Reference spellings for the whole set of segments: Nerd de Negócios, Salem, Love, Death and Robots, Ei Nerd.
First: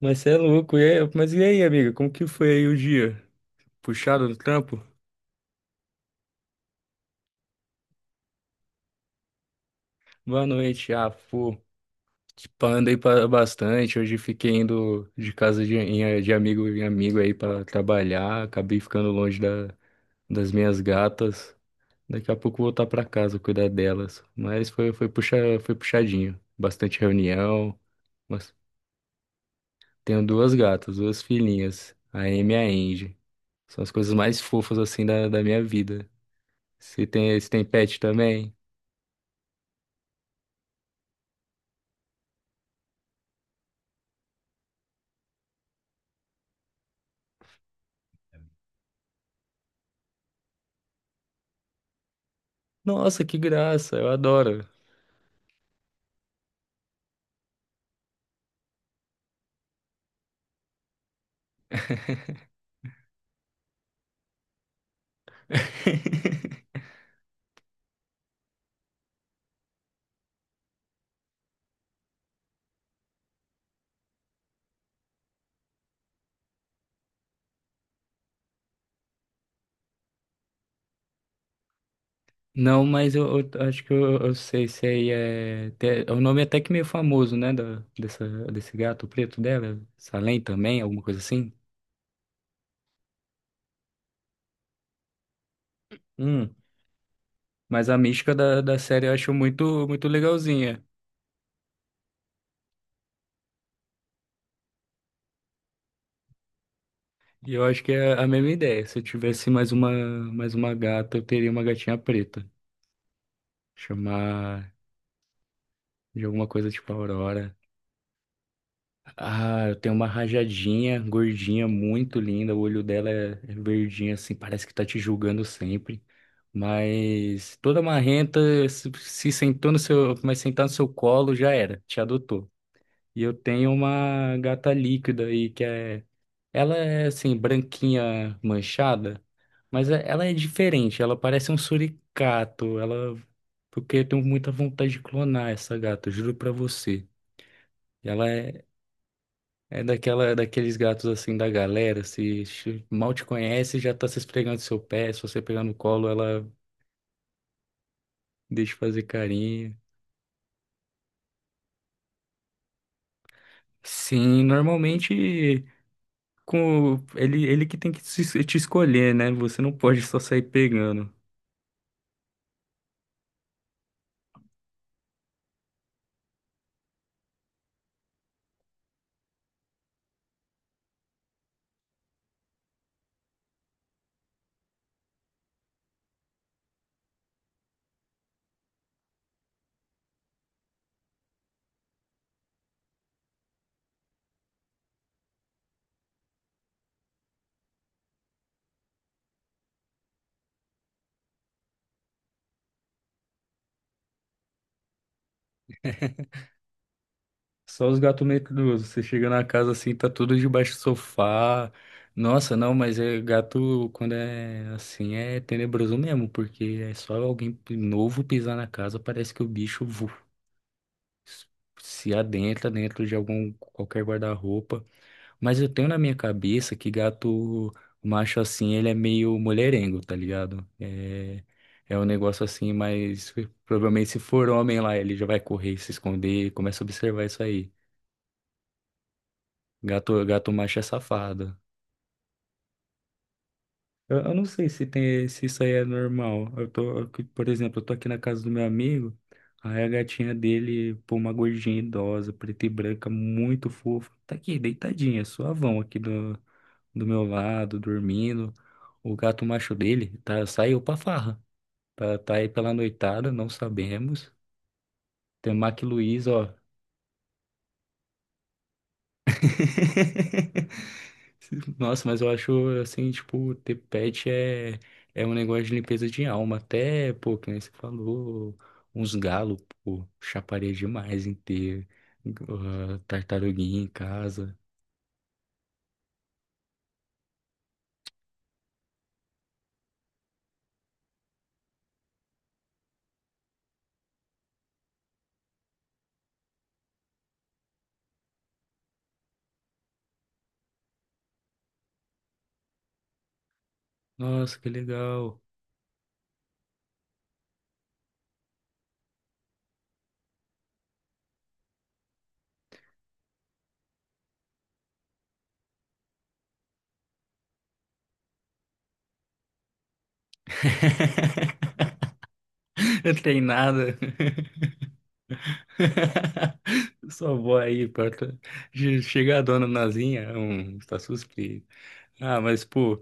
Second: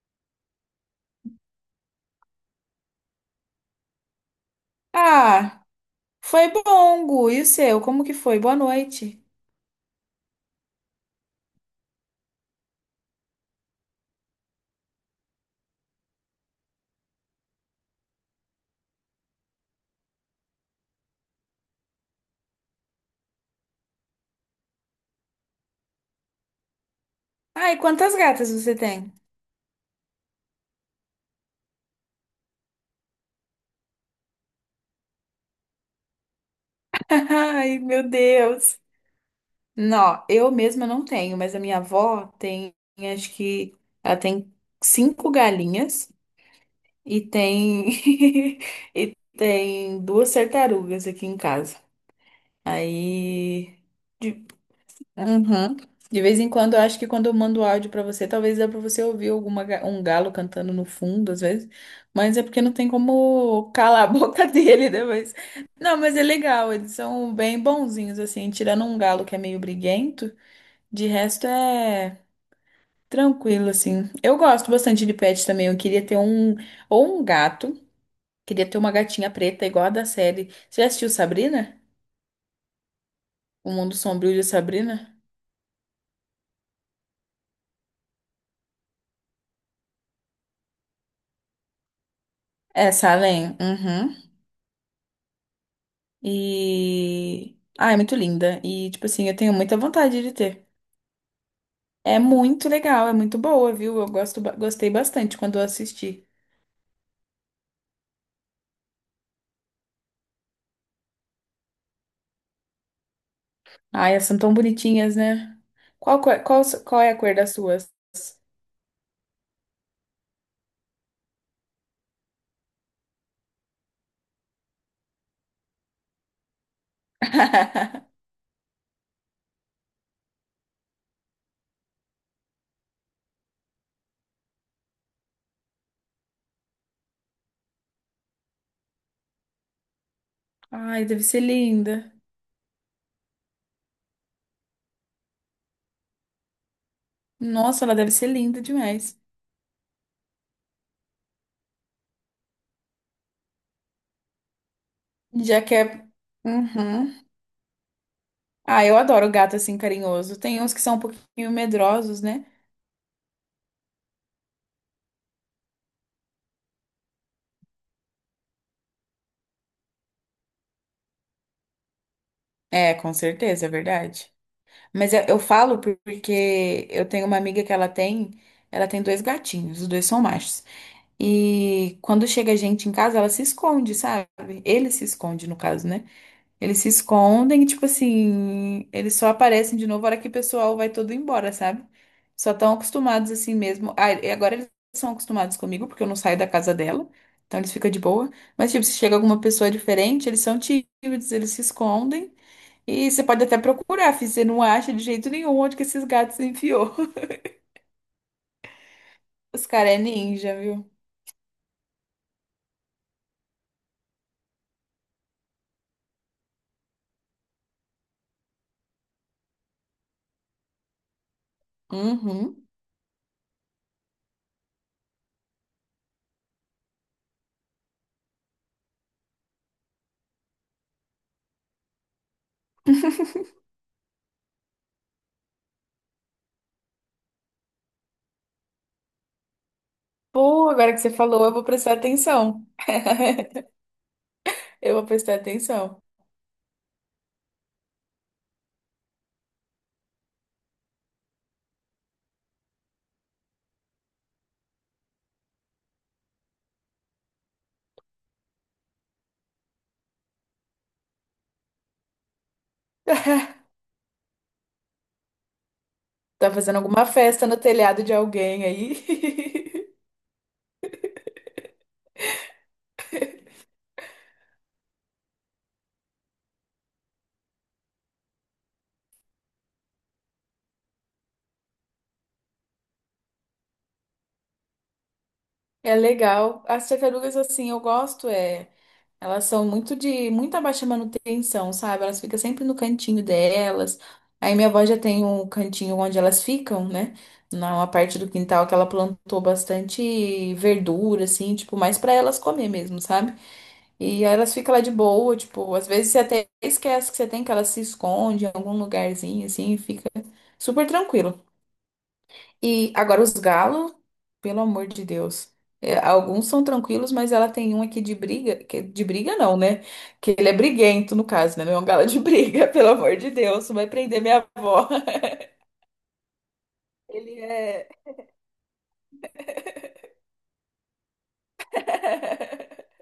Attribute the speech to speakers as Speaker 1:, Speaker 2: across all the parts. Speaker 1: Mas você é louco. Mas e aí, amiga? Como que foi aí o dia? Puxado no trampo?
Speaker 2: Ah, foi bom, Gu. E o seu? Como que foi? Boa noite.
Speaker 1: Boa noite. Ah, pô. Tipo, andei pra bastante. Hoje fiquei indo de amigo em amigo aí pra trabalhar. Acabei ficando longe das minhas gatas. Daqui a pouco voltar pra casa cuidar delas. Mas puxa, foi puxadinho. Bastante
Speaker 2: Ai,
Speaker 1: reunião.
Speaker 2: quantas gatas
Speaker 1: Mas
Speaker 2: você tem?
Speaker 1: tenho duas gatas, duas filhinhas. A Amy e a Angie. São as coisas mais fofas assim da minha vida. Se tem, se tem
Speaker 2: Ai,
Speaker 1: pet
Speaker 2: meu
Speaker 1: também.
Speaker 2: Deus. Não, eu mesma não tenho, mas a minha avó tem, acho que ela tem cinco galinhas e tem e tem duas tartarugas aqui em casa.
Speaker 1: Nossa, que
Speaker 2: Aí,
Speaker 1: graça, eu
Speaker 2: de-
Speaker 1: adoro.
Speaker 2: Uhum. De vez em quando, eu acho que quando eu mando áudio pra você, talvez dá pra você ouvir um galo cantando no fundo, às vezes. Mas é porque não tem como calar a boca dele, né? Não, mas é legal, eles são bem bonzinhos, assim. Tirando um galo que é meio briguento, de resto é tranquilo, assim. Eu gosto bastante de pet também. Eu queria ter um. Ou um gato. Queria ter uma gatinha preta, igual a da série. Você já assistiu Sabrina?
Speaker 1: Não, mas eu
Speaker 2: O
Speaker 1: acho que
Speaker 2: Mundo
Speaker 1: eu,
Speaker 2: Sombrio
Speaker 1: eu
Speaker 2: de
Speaker 1: sei se aí
Speaker 2: Sabrina?
Speaker 1: é. É um nome até que meio famoso, né? Desse gato preto dela. Salem também, alguma coisa assim.
Speaker 2: É, Salem. Uhum.
Speaker 1: Hum.
Speaker 2: E.
Speaker 1: Mas
Speaker 2: Ah,
Speaker 1: a
Speaker 2: é muito
Speaker 1: mística da,
Speaker 2: linda.
Speaker 1: da
Speaker 2: E,
Speaker 1: série
Speaker 2: tipo
Speaker 1: eu
Speaker 2: assim,
Speaker 1: acho
Speaker 2: eu tenho muita
Speaker 1: muito, muito
Speaker 2: vontade de ter.
Speaker 1: legalzinha.
Speaker 2: É muito legal, é muito boa, viu? Eu gosto, gostei bastante quando eu assisti.
Speaker 1: E eu acho que é a mesma ideia. Se eu tivesse mais uma gata, eu teria uma gatinha preta.
Speaker 2: Ai, elas são tão
Speaker 1: Chamar
Speaker 2: bonitinhas, né? Qual,
Speaker 1: de
Speaker 2: cor-
Speaker 1: alguma
Speaker 2: qual,
Speaker 1: coisa tipo
Speaker 2: qual é a cor das
Speaker 1: Aurora.
Speaker 2: suas?
Speaker 1: Ah, eu tenho uma rajadinha gordinha, muito linda. O olho dela é verdinho, assim, parece que tá te julgando sempre. Mas toda marrenta, se sentou no seu, mas sentar no seu colo, já era, te adotou. E eu tenho uma gata líquida aí, que é. Ela é, assim, branquinha manchada, ela é diferente,
Speaker 2: Ai,
Speaker 1: ela
Speaker 2: deve ser
Speaker 1: parece um
Speaker 2: linda.
Speaker 1: suricato. Ela. Porque eu tenho muita vontade de clonar essa gata, juro pra você.
Speaker 2: Nossa, ela deve ser
Speaker 1: Ela
Speaker 2: linda
Speaker 1: é.
Speaker 2: demais.
Speaker 1: É daqueles gatos assim da galera, se ch- mal te conhece, já tá se esfregando no seu pé, se você pegar
Speaker 2: Já
Speaker 1: no
Speaker 2: que é.
Speaker 1: colo, ela
Speaker 2: Uhum.
Speaker 1: deixa
Speaker 2: Ah, eu
Speaker 1: fazer
Speaker 2: adoro gato
Speaker 1: carinho.
Speaker 2: assim carinhoso. Tem uns que são um pouquinho medrosos, né?
Speaker 1: Sim, normalmente com ele que tem que te escolher, né? Você não pode só sair pegando.
Speaker 2: É, com certeza, é verdade. Mas eu falo porque eu tenho uma amiga que ela tem dois gatinhos, os dois são machos. E quando chega gente em casa, ela se esconde, sabe? Ele se esconde, no caso, né? Eles se escondem e, tipo assim, eles só aparecem de novo na hora que o pessoal vai todo embora, sabe? Só estão acostumados assim mesmo. Ah, e agora eles são acostumados comigo, porque eu não saio da casa dela, então eles ficam de boa. Mas, tipo, se chega alguma pessoa diferente, eles são tímidos, eles se escondem. E você pode até procurar, fi, você não acha de jeito nenhum onde que esses gatos enfiou.
Speaker 1: Só os gatos medrosos. Você chega na
Speaker 2: Os
Speaker 1: casa
Speaker 2: caras
Speaker 1: assim,
Speaker 2: é
Speaker 1: tá tudo
Speaker 2: ninja,
Speaker 1: debaixo do
Speaker 2: viu?
Speaker 1: sofá. Nossa, não, mas é gato quando é assim é tenebroso mesmo, porque é só alguém novo pisar na casa, parece que o bicho se
Speaker 2: Uhum.
Speaker 1: adentra dentro de algum qualquer guarda-roupa, mas eu tenho na minha cabeça que gato macho assim, ele é meio mulherengo, tá ligado? É um negócio assim, mas provavelmente se for homem lá, ele já vai correr, se esconder, começa a observar isso aí. Gato
Speaker 2: Pô,
Speaker 1: macho é
Speaker 2: agora que você falou, eu
Speaker 1: safado.
Speaker 2: vou prestar atenção.
Speaker 1: Eu não sei
Speaker 2: Eu vou prestar
Speaker 1: se isso aí é
Speaker 2: atenção.
Speaker 1: normal. Por exemplo, eu tô aqui na casa do meu amigo, aí a gatinha dele, pô, uma gordinha idosa, preta e branca, muito fofa, tá aqui, deitadinha, suavão aqui do meu lado, dormindo. O gato macho dele tá, saiu pra farra, tá aí pela noitada, não sabemos. Tem o Mac Luiz,
Speaker 2: Tá
Speaker 1: ó.
Speaker 2: fazendo alguma festa no telhado de alguém aí.
Speaker 1: Nossa, mas eu acho assim, tipo, ter pet é um negócio de limpeza de alma. Até, pô, que nem você falou, uns galos, pô, chaparia demais em ter tartaruguinha em casa.
Speaker 2: É legal. As tartarugas, assim, eu gosto, é. Elas são muito de muita baixa manutenção, sabe? Elas ficam sempre no cantinho delas. Aí minha avó já tem um cantinho onde elas ficam, né? Numa parte do quintal que ela plantou bastante verdura, assim, tipo, mais pra elas comer mesmo, sabe? E aí elas
Speaker 1: Nossa, que
Speaker 2: ficam lá de boa,
Speaker 1: legal.
Speaker 2: tipo, às vezes você até esquece que você tem, que elas se escondem em algum lugarzinho, assim, e fica super tranquilo. E agora os galos, pelo amor de Deus. É, alguns são tranquilos, mas ela tem um aqui de briga, que de briga não, né? Que ele é briguento, no caso, né? Não é um galo de briga, pelo
Speaker 1: Não
Speaker 2: amor de
Speaker 1: tem
Speaker 2: Deus, vai
Speaker 1: nada.
Speaker 2: prender minha avó.
Speaker 1: Só
Speaker 2: Ele
Speaker 1: vou aí
Speaker 2: é.
Speaker 1: pra... Chega a dona Nazinha, tá suspeito. Ah, mas, pô,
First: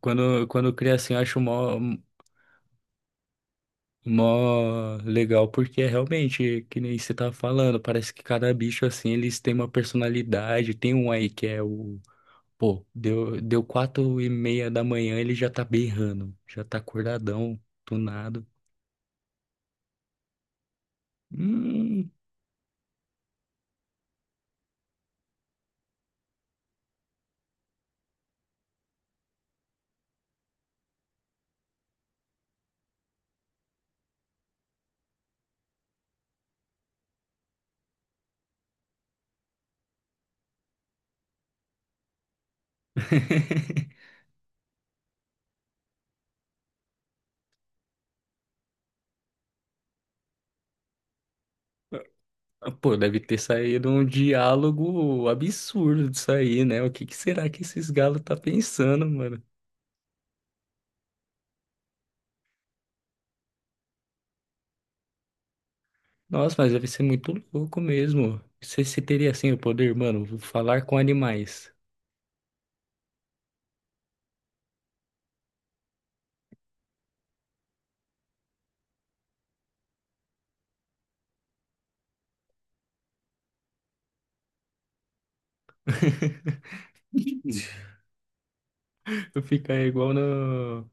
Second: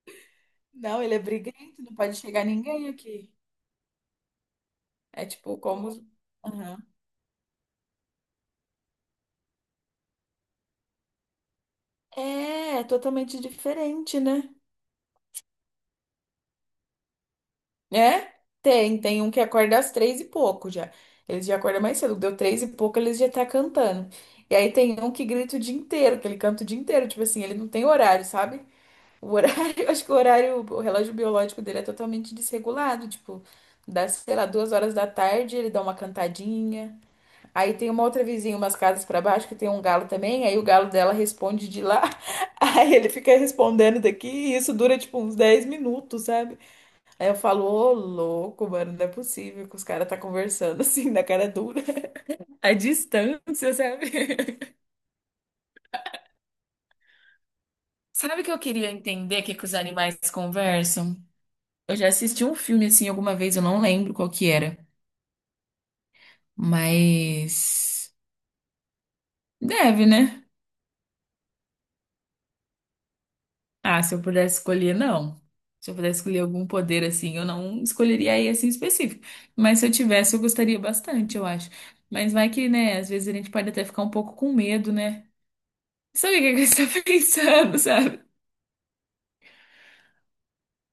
Speaker 1: quando cria
Speaker 2: Não,
Speaker 1: assim,
Speaker 2: ele é
Speaker 1: eu acho mó.
Speaker 2: briguento, não pode chegar ninguém aqui.
Speaker 1: Mó
Speaker 2: É
Speaker 1: legal,
Speaker 2: tipo
Speaker 1: porque é
Speaker 2: como.
Speaker 1: realmente,
Speaker 2: Aham.
Speaker 1: que nem você tava falando, parece que cada bicho, assim, eles têm uma personalidade. Tem um aí que é o...
Speaker 2: É
Speaker 1: Pô, deu,
Speaker 2: totalmente
Speaker 1: deu quatro
Speaker 2: diferente,
Speaker 1: e
Speaker 2: né?
Speaker 1: meia da manhã, ele já tá berrando. Já tá acordadão,
Speaker 2: É?
Speaker 1: tunado.
Speaker 2: Tem um que acorda às três e pouco já. Eles já acordam mais
Speaker 1: Hum.
Speaker 2: cedo. Deu três e pouco, eles já tá cantando. E aí tem um que grita o dia inteiro, que ele canta o dia inteiro. Tipo assim, ele não tem horário, sabe? O horário, eu acho que o horário, o relógio biológico dele é totalmente desregulado. Tipo, dá, sei lá, 2 horas da tarde, ele dá uma cantadinha. Aí tem uma outra vizinha, umas casas pra baixo, que tem um galo também. Aí o galo dela responde de lá. Aí ele fica respondendo daqui. E isso dura, tipo, uns 10 minutos, sabe? Aí eu falo, ô louco, mano, não é possível que os caras tá conversando assim, na cara dura. A
Speaker 1: Pô, deve ter
Speaker 2: distância,
Speaker 1: saído um
Speaker 2: sabe?
Speaker 1: diálogo absurdo disso aí, né? O que que será que esses galos tá
Speaker 2: Sabe o que eu queria
Speaker 1: pensando, mano?
Speaker 2: entender que os animais conversam? Eu já assisti um filme assim alguma vez, eu não lembro qual que era.
Speaker 1: Nossa, mas deve ser muito louco
Speaker 2: Mas
Speaker 1: mesmo. Você teria, assim, o poder,
Speaker 2: deve,
Speaker 1: mano,
Speaker 2: né?
Speaker 1: falar com animais.
Speaker 2: Ah, se eu pudesse escolher, não. Se eu pudesse escolher algum poder assim, eu não escolheria esse em específico. Mas se eu tivesse, eu gostaria bastante, eu acho. Mas vai que, né, às vezes a gente pode até ficar um pouco com medo, né? Sabe o que que você tá pensando, sabe?
Speaker 1: Tu fica aí igual no.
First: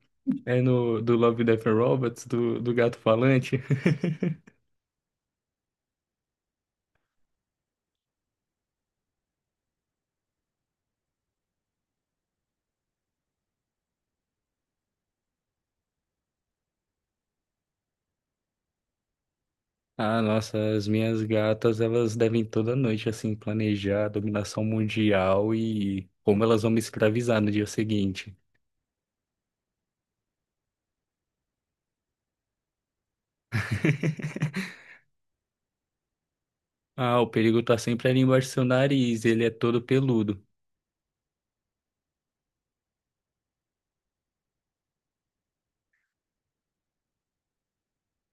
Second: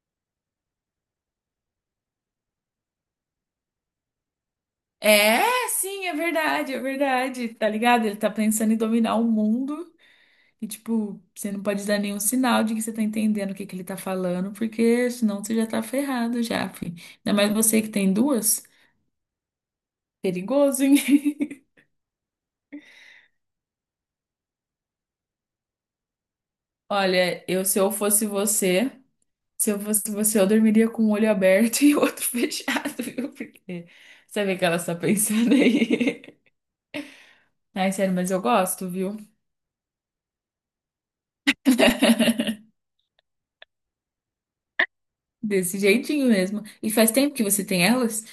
Speaker 1: É no do Love, Death and Robots, do gato falante.
Speaker 2: É, sim, é verdade, tá ligado? Ele tá pensando em dominar o mundo e, tipo, você não pode dar nenhum sinal de que você tá entendendo o que que ele tá falando, porque senão você já tá ferrado já, fi. Ainda mais você que tem duas,
Speaker 1: Ah, nossa,
Speaker 2: perigoso,
Speaker 1: as
Speaker 2: hein?
Speaker 1: minhas gatas, elas devem toda noite, assim, planejar a dominação mundial e como elas vão me escravizar
Speaker 2: Olha,
Speaker 1: no dia
Speaker 2: eu se eu fosse
Speaker 1: seguinte.
Speaker 2: você, se eu fosse você, eu dormiria com um olho aberto e outro fechado, viu? Porque sabe o que ela está pensando aí?
Speaker 1: Ah, o perigo tá
Speaker 2: Ai,
Speaker 1: sempre
Speaker 2: sério,
Speaker 1: ali
Speaker 2: mas eu
Speaker 1: embaixo do seu
Speaker 2: gosto, viu?
Speaker 1: nariz, ele é todo peludo.
Speaker 2: Desse jeitinho mesmo. E faz tempo que você tem elas?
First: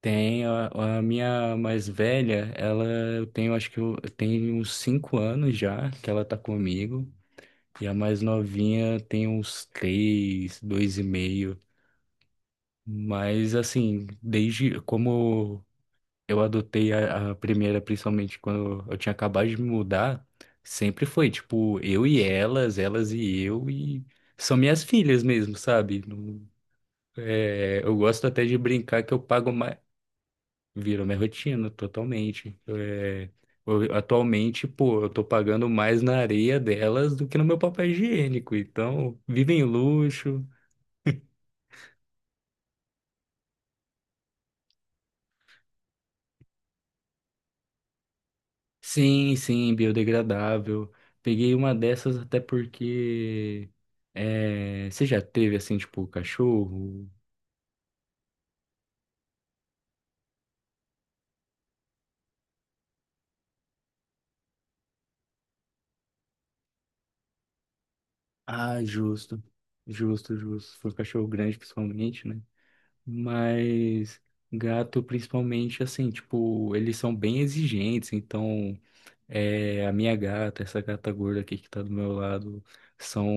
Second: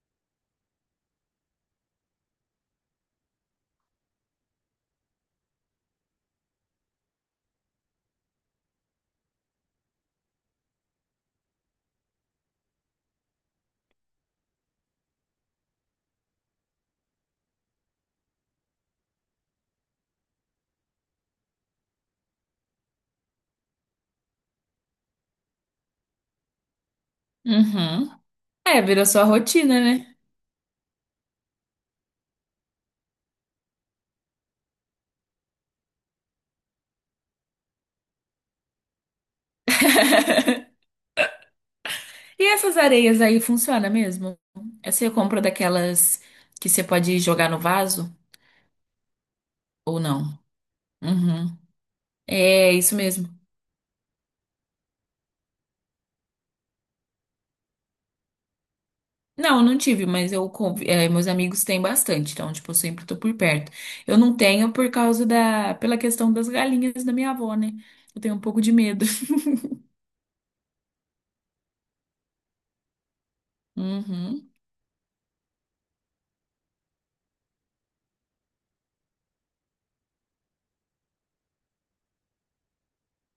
Speaker 1: Tem a minha mais velha, ela eu tenho, acho que eu tenho uns 5 anos já que ela tá comigo. E a mais novinha tem uns 3, 2,5. Mas assim, desde como eu adotei a primeira, principalmente quando eu tinha acabado de me mudar, sempre foi tipo eu e elas e eu, e são minhas filhas mesmo, sabe? É, eu
Speaker 2: Uhum.
Speaker 1: gosto até de
Speaker 2: É,
Speaker 1: brincar
Speaker 2: virou
Speaker 1: que eu
Speaker 2: sua
Speaker 1: pago, ma-
Speaker 2: rotina, né?
Speaker 1: Virou minha rotina totalmente. É, atualmente, pô, eu tô pagando mais na areia delas do que no meu papel higiênico. Então, vivem em luxo.
Speaker 2: E essas areias aí funciona mesmo? Você compra daquelas que você pode jogar no vaso
Speaker 1: Sim, sim,
Speaker 2: ou não?
Speaker 1: biodegradável. Peguei
Speaker 2: Uhum.
Speaker 1: uma dessas até
Speaker 2: É isso mesmo.
Speaker 1: porque. É, você já teve assim, tipo, cachorro?
Speaker 2: Não, não tive, mas eu é, meus amigos têm bastante, então tipo, eu sempre tô por perto. Eu não tenho por causa da pela questão das galinhas da minha avó, né? Eu tenho um pouco de
Speaker 1: Ah,
Speaker 2: medo.
Speaker 1: justo. Justo, justo. Foi um cachorro grande, principalmente, né? Mas
Speaker 2: Uhum.
Speaker 1: gato, principalmente, assim, tipo, eles são bem exigentes, então. É, a minha gata, essa gata gorda aqui que tá do meu lado, são,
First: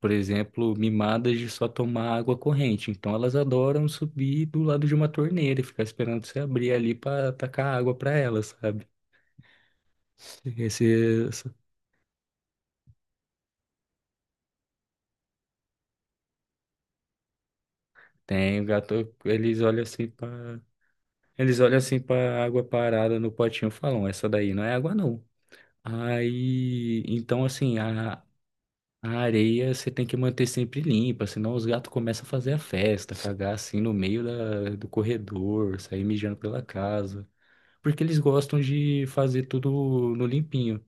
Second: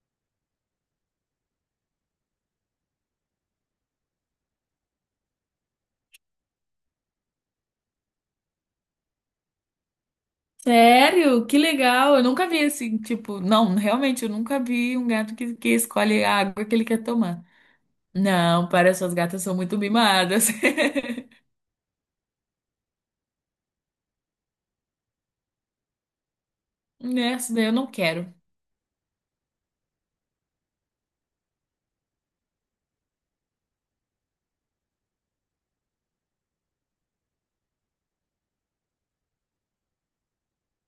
Speaker 1: por exemplo, mimadas de só tomar água corrente. Então elas adoram subir do lado de uma torneira e ficar esperando você abrir ali pra tacar água pra elas, sabe? Esse,
Speaker 2: Sério?
Speaker 1: essa-
Speaker 2: Que legal! Eu nunca vi assim, tipo, não, realmente eu nunca vi um gato que escolhe a água que ele quer tomar.
Speaker 1: Tem o
Speaker 2: Não, para suas
Speaker 1: gato,
Speaker 2: gatas são
Speaker 1: eles
Speaker 2: muito
Speaker 1: olham assim pra,
Speaker 2: mimadas.
Speaker 1: eles olham assim pra água parada no potinho e falam, essa daí não é água não. Aí, então
Speaker 2: Nessa daí eu
Speaker 1: assim,
Speaker 2: não quero.
Speaker 1: a areia você tem que manter sempre limpa, senão os gatos começam a fazer a festa, cagar assim no meio do corredor, sair mijando pela casa. Porque eles gostam de fazer tudo no limpinho.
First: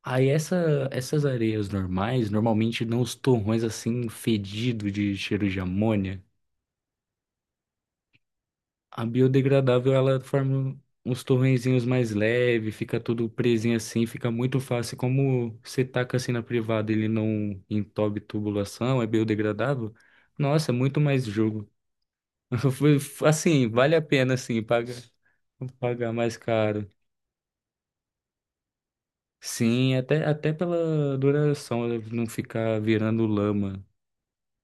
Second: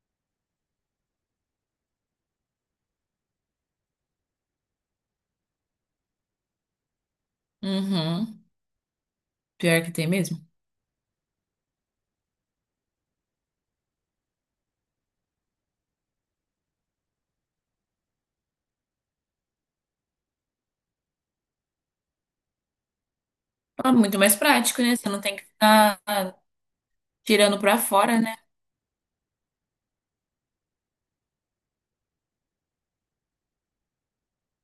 Speaker 1: Aí essas areias normais, normalmente dão uns torrões assim fedido de cheiro de amônia.
Speaker 2: Uhum.
Speaker 1: A
Speaker 2: Pior que
Speaker 1: biodegradável,
Speaker 2: tem
Speaker 1: ela
Speaker 2: mesmo.
Speaker 1: forma uns torrenzinhos mais leves, fica tudo presinho assim, fica muito fácil. Como você taca assim na privada, ele não entope tubulação, é biodegradável. Nossa, é muito mais jogo. Foi- Assim,
Speaker 2: Ah,
Speaker 1: vale a
Speaker 2: muito
Speaker 1: pena,
Speaker 2: mais
Speaker 1: assim,
Speaker 2: prático,
Speaker 1: pagar,
Speaker 2: né? Você não tem que ficar
Speaker 1: pagar mais caro.
Speaker 2: tirando pra fora, né?
Speaker 1: Sim, até pela duração, ela não ficar virando lama.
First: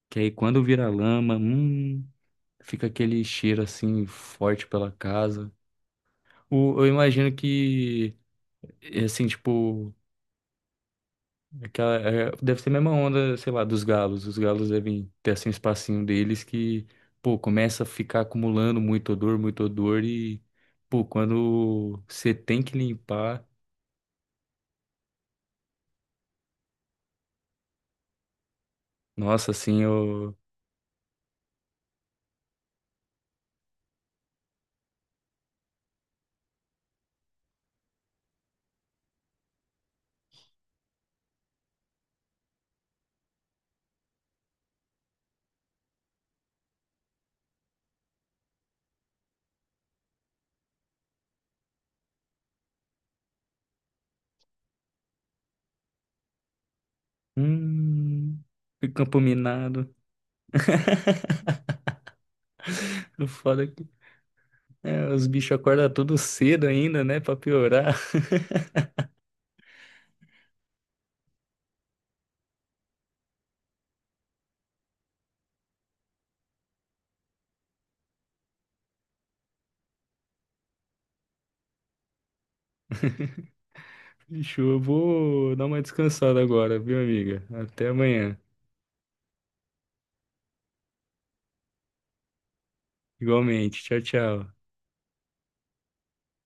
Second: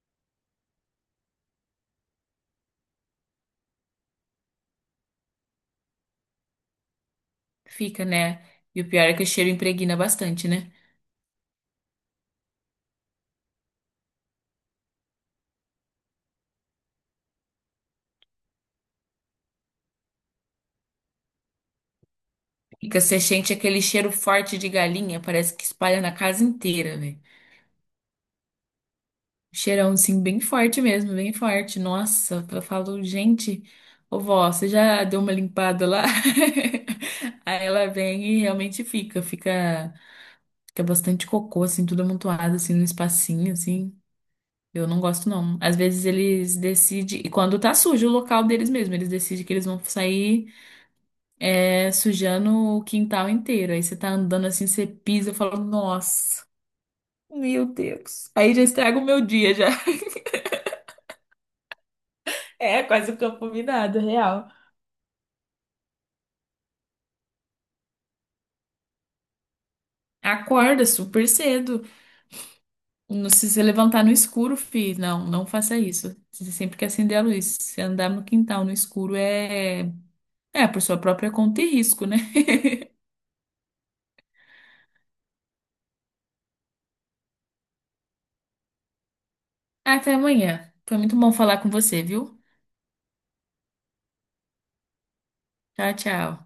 Speaker 1: Que aí quando vira lama, fica aquele cheiro assim forte pela casa. Eu imagino
Speaker 2: Fica,
Speaker 1: que
Speaker 2: né? E o pior
Speaker 1: e,
Speaker 2: é que
Speaker 1: assim,
Speaker 2: o cheiro
Speaker 1: tipo,
Speaker 2: impregna bastante, né?
Speaker 1: aquela, deve ser a mesma onda, sei lá, dos galos. Os galos devem ter assim um espacinho deles que, pô, começa a ficar acumulando muito odor e, pô, quando você tem que
Speaker 2: Fica, você
Speaker 1: limpar,
Speaker 2: sente aquele cheiro forte de galinha, parece que espalha na casa inteira, velho.
Speaker 1: nossa, assim,
Speaker 2: Cheirão, sim,
Speaker 1: eu,
Speaker 2: bem forte mesmo, bem forte. Nossa, eu falo, gente, ô vó, você já deu uma limpada lá? Aí ela vem e realmente fica bastante cocô, assim, tudo amontoado, assim, no espacinho, assim. Eu não gosto, não. Às vezes eles decidem, e quando tá sujo o local deles mesmo, eles decidem que eles vão sair é, sujando o quintal inteiro. Aí você tá andando assim, você pisa, eu falo, nossa, meu Deus.
Speaker 1: hum,
Speaker 2: Aí já estraga o
Speaker 1: campo
Speaker 2: meu dia, já.
Speaker 1: minado.
Speaker 2: É, quase o
Speaker 1: O
Speaker 2: campo
Speaker 1: foda é que
Speaker 2: minado, real.
Speaker 1: é, os bichos acordam tudo cedo ainda, né, pra piorar.
Speaker 2: Acorda super cedo. Não. Se você levantar no escuro, fi, não, não faça isso. Você sempre que acender a luz. Se andar no quintal no escuro é, é por sua própria conta e risco, né?
Speaker 1: Bicho, eu vou dar uma descansada agora, viu, amiga? Até amanhã.
Speaker 2: Até amanhã. Foi muito bom falar com você, viu?
Speaker 1: Igualmente. Tchau, tchau.
Speaker 2: Tchau, tchau.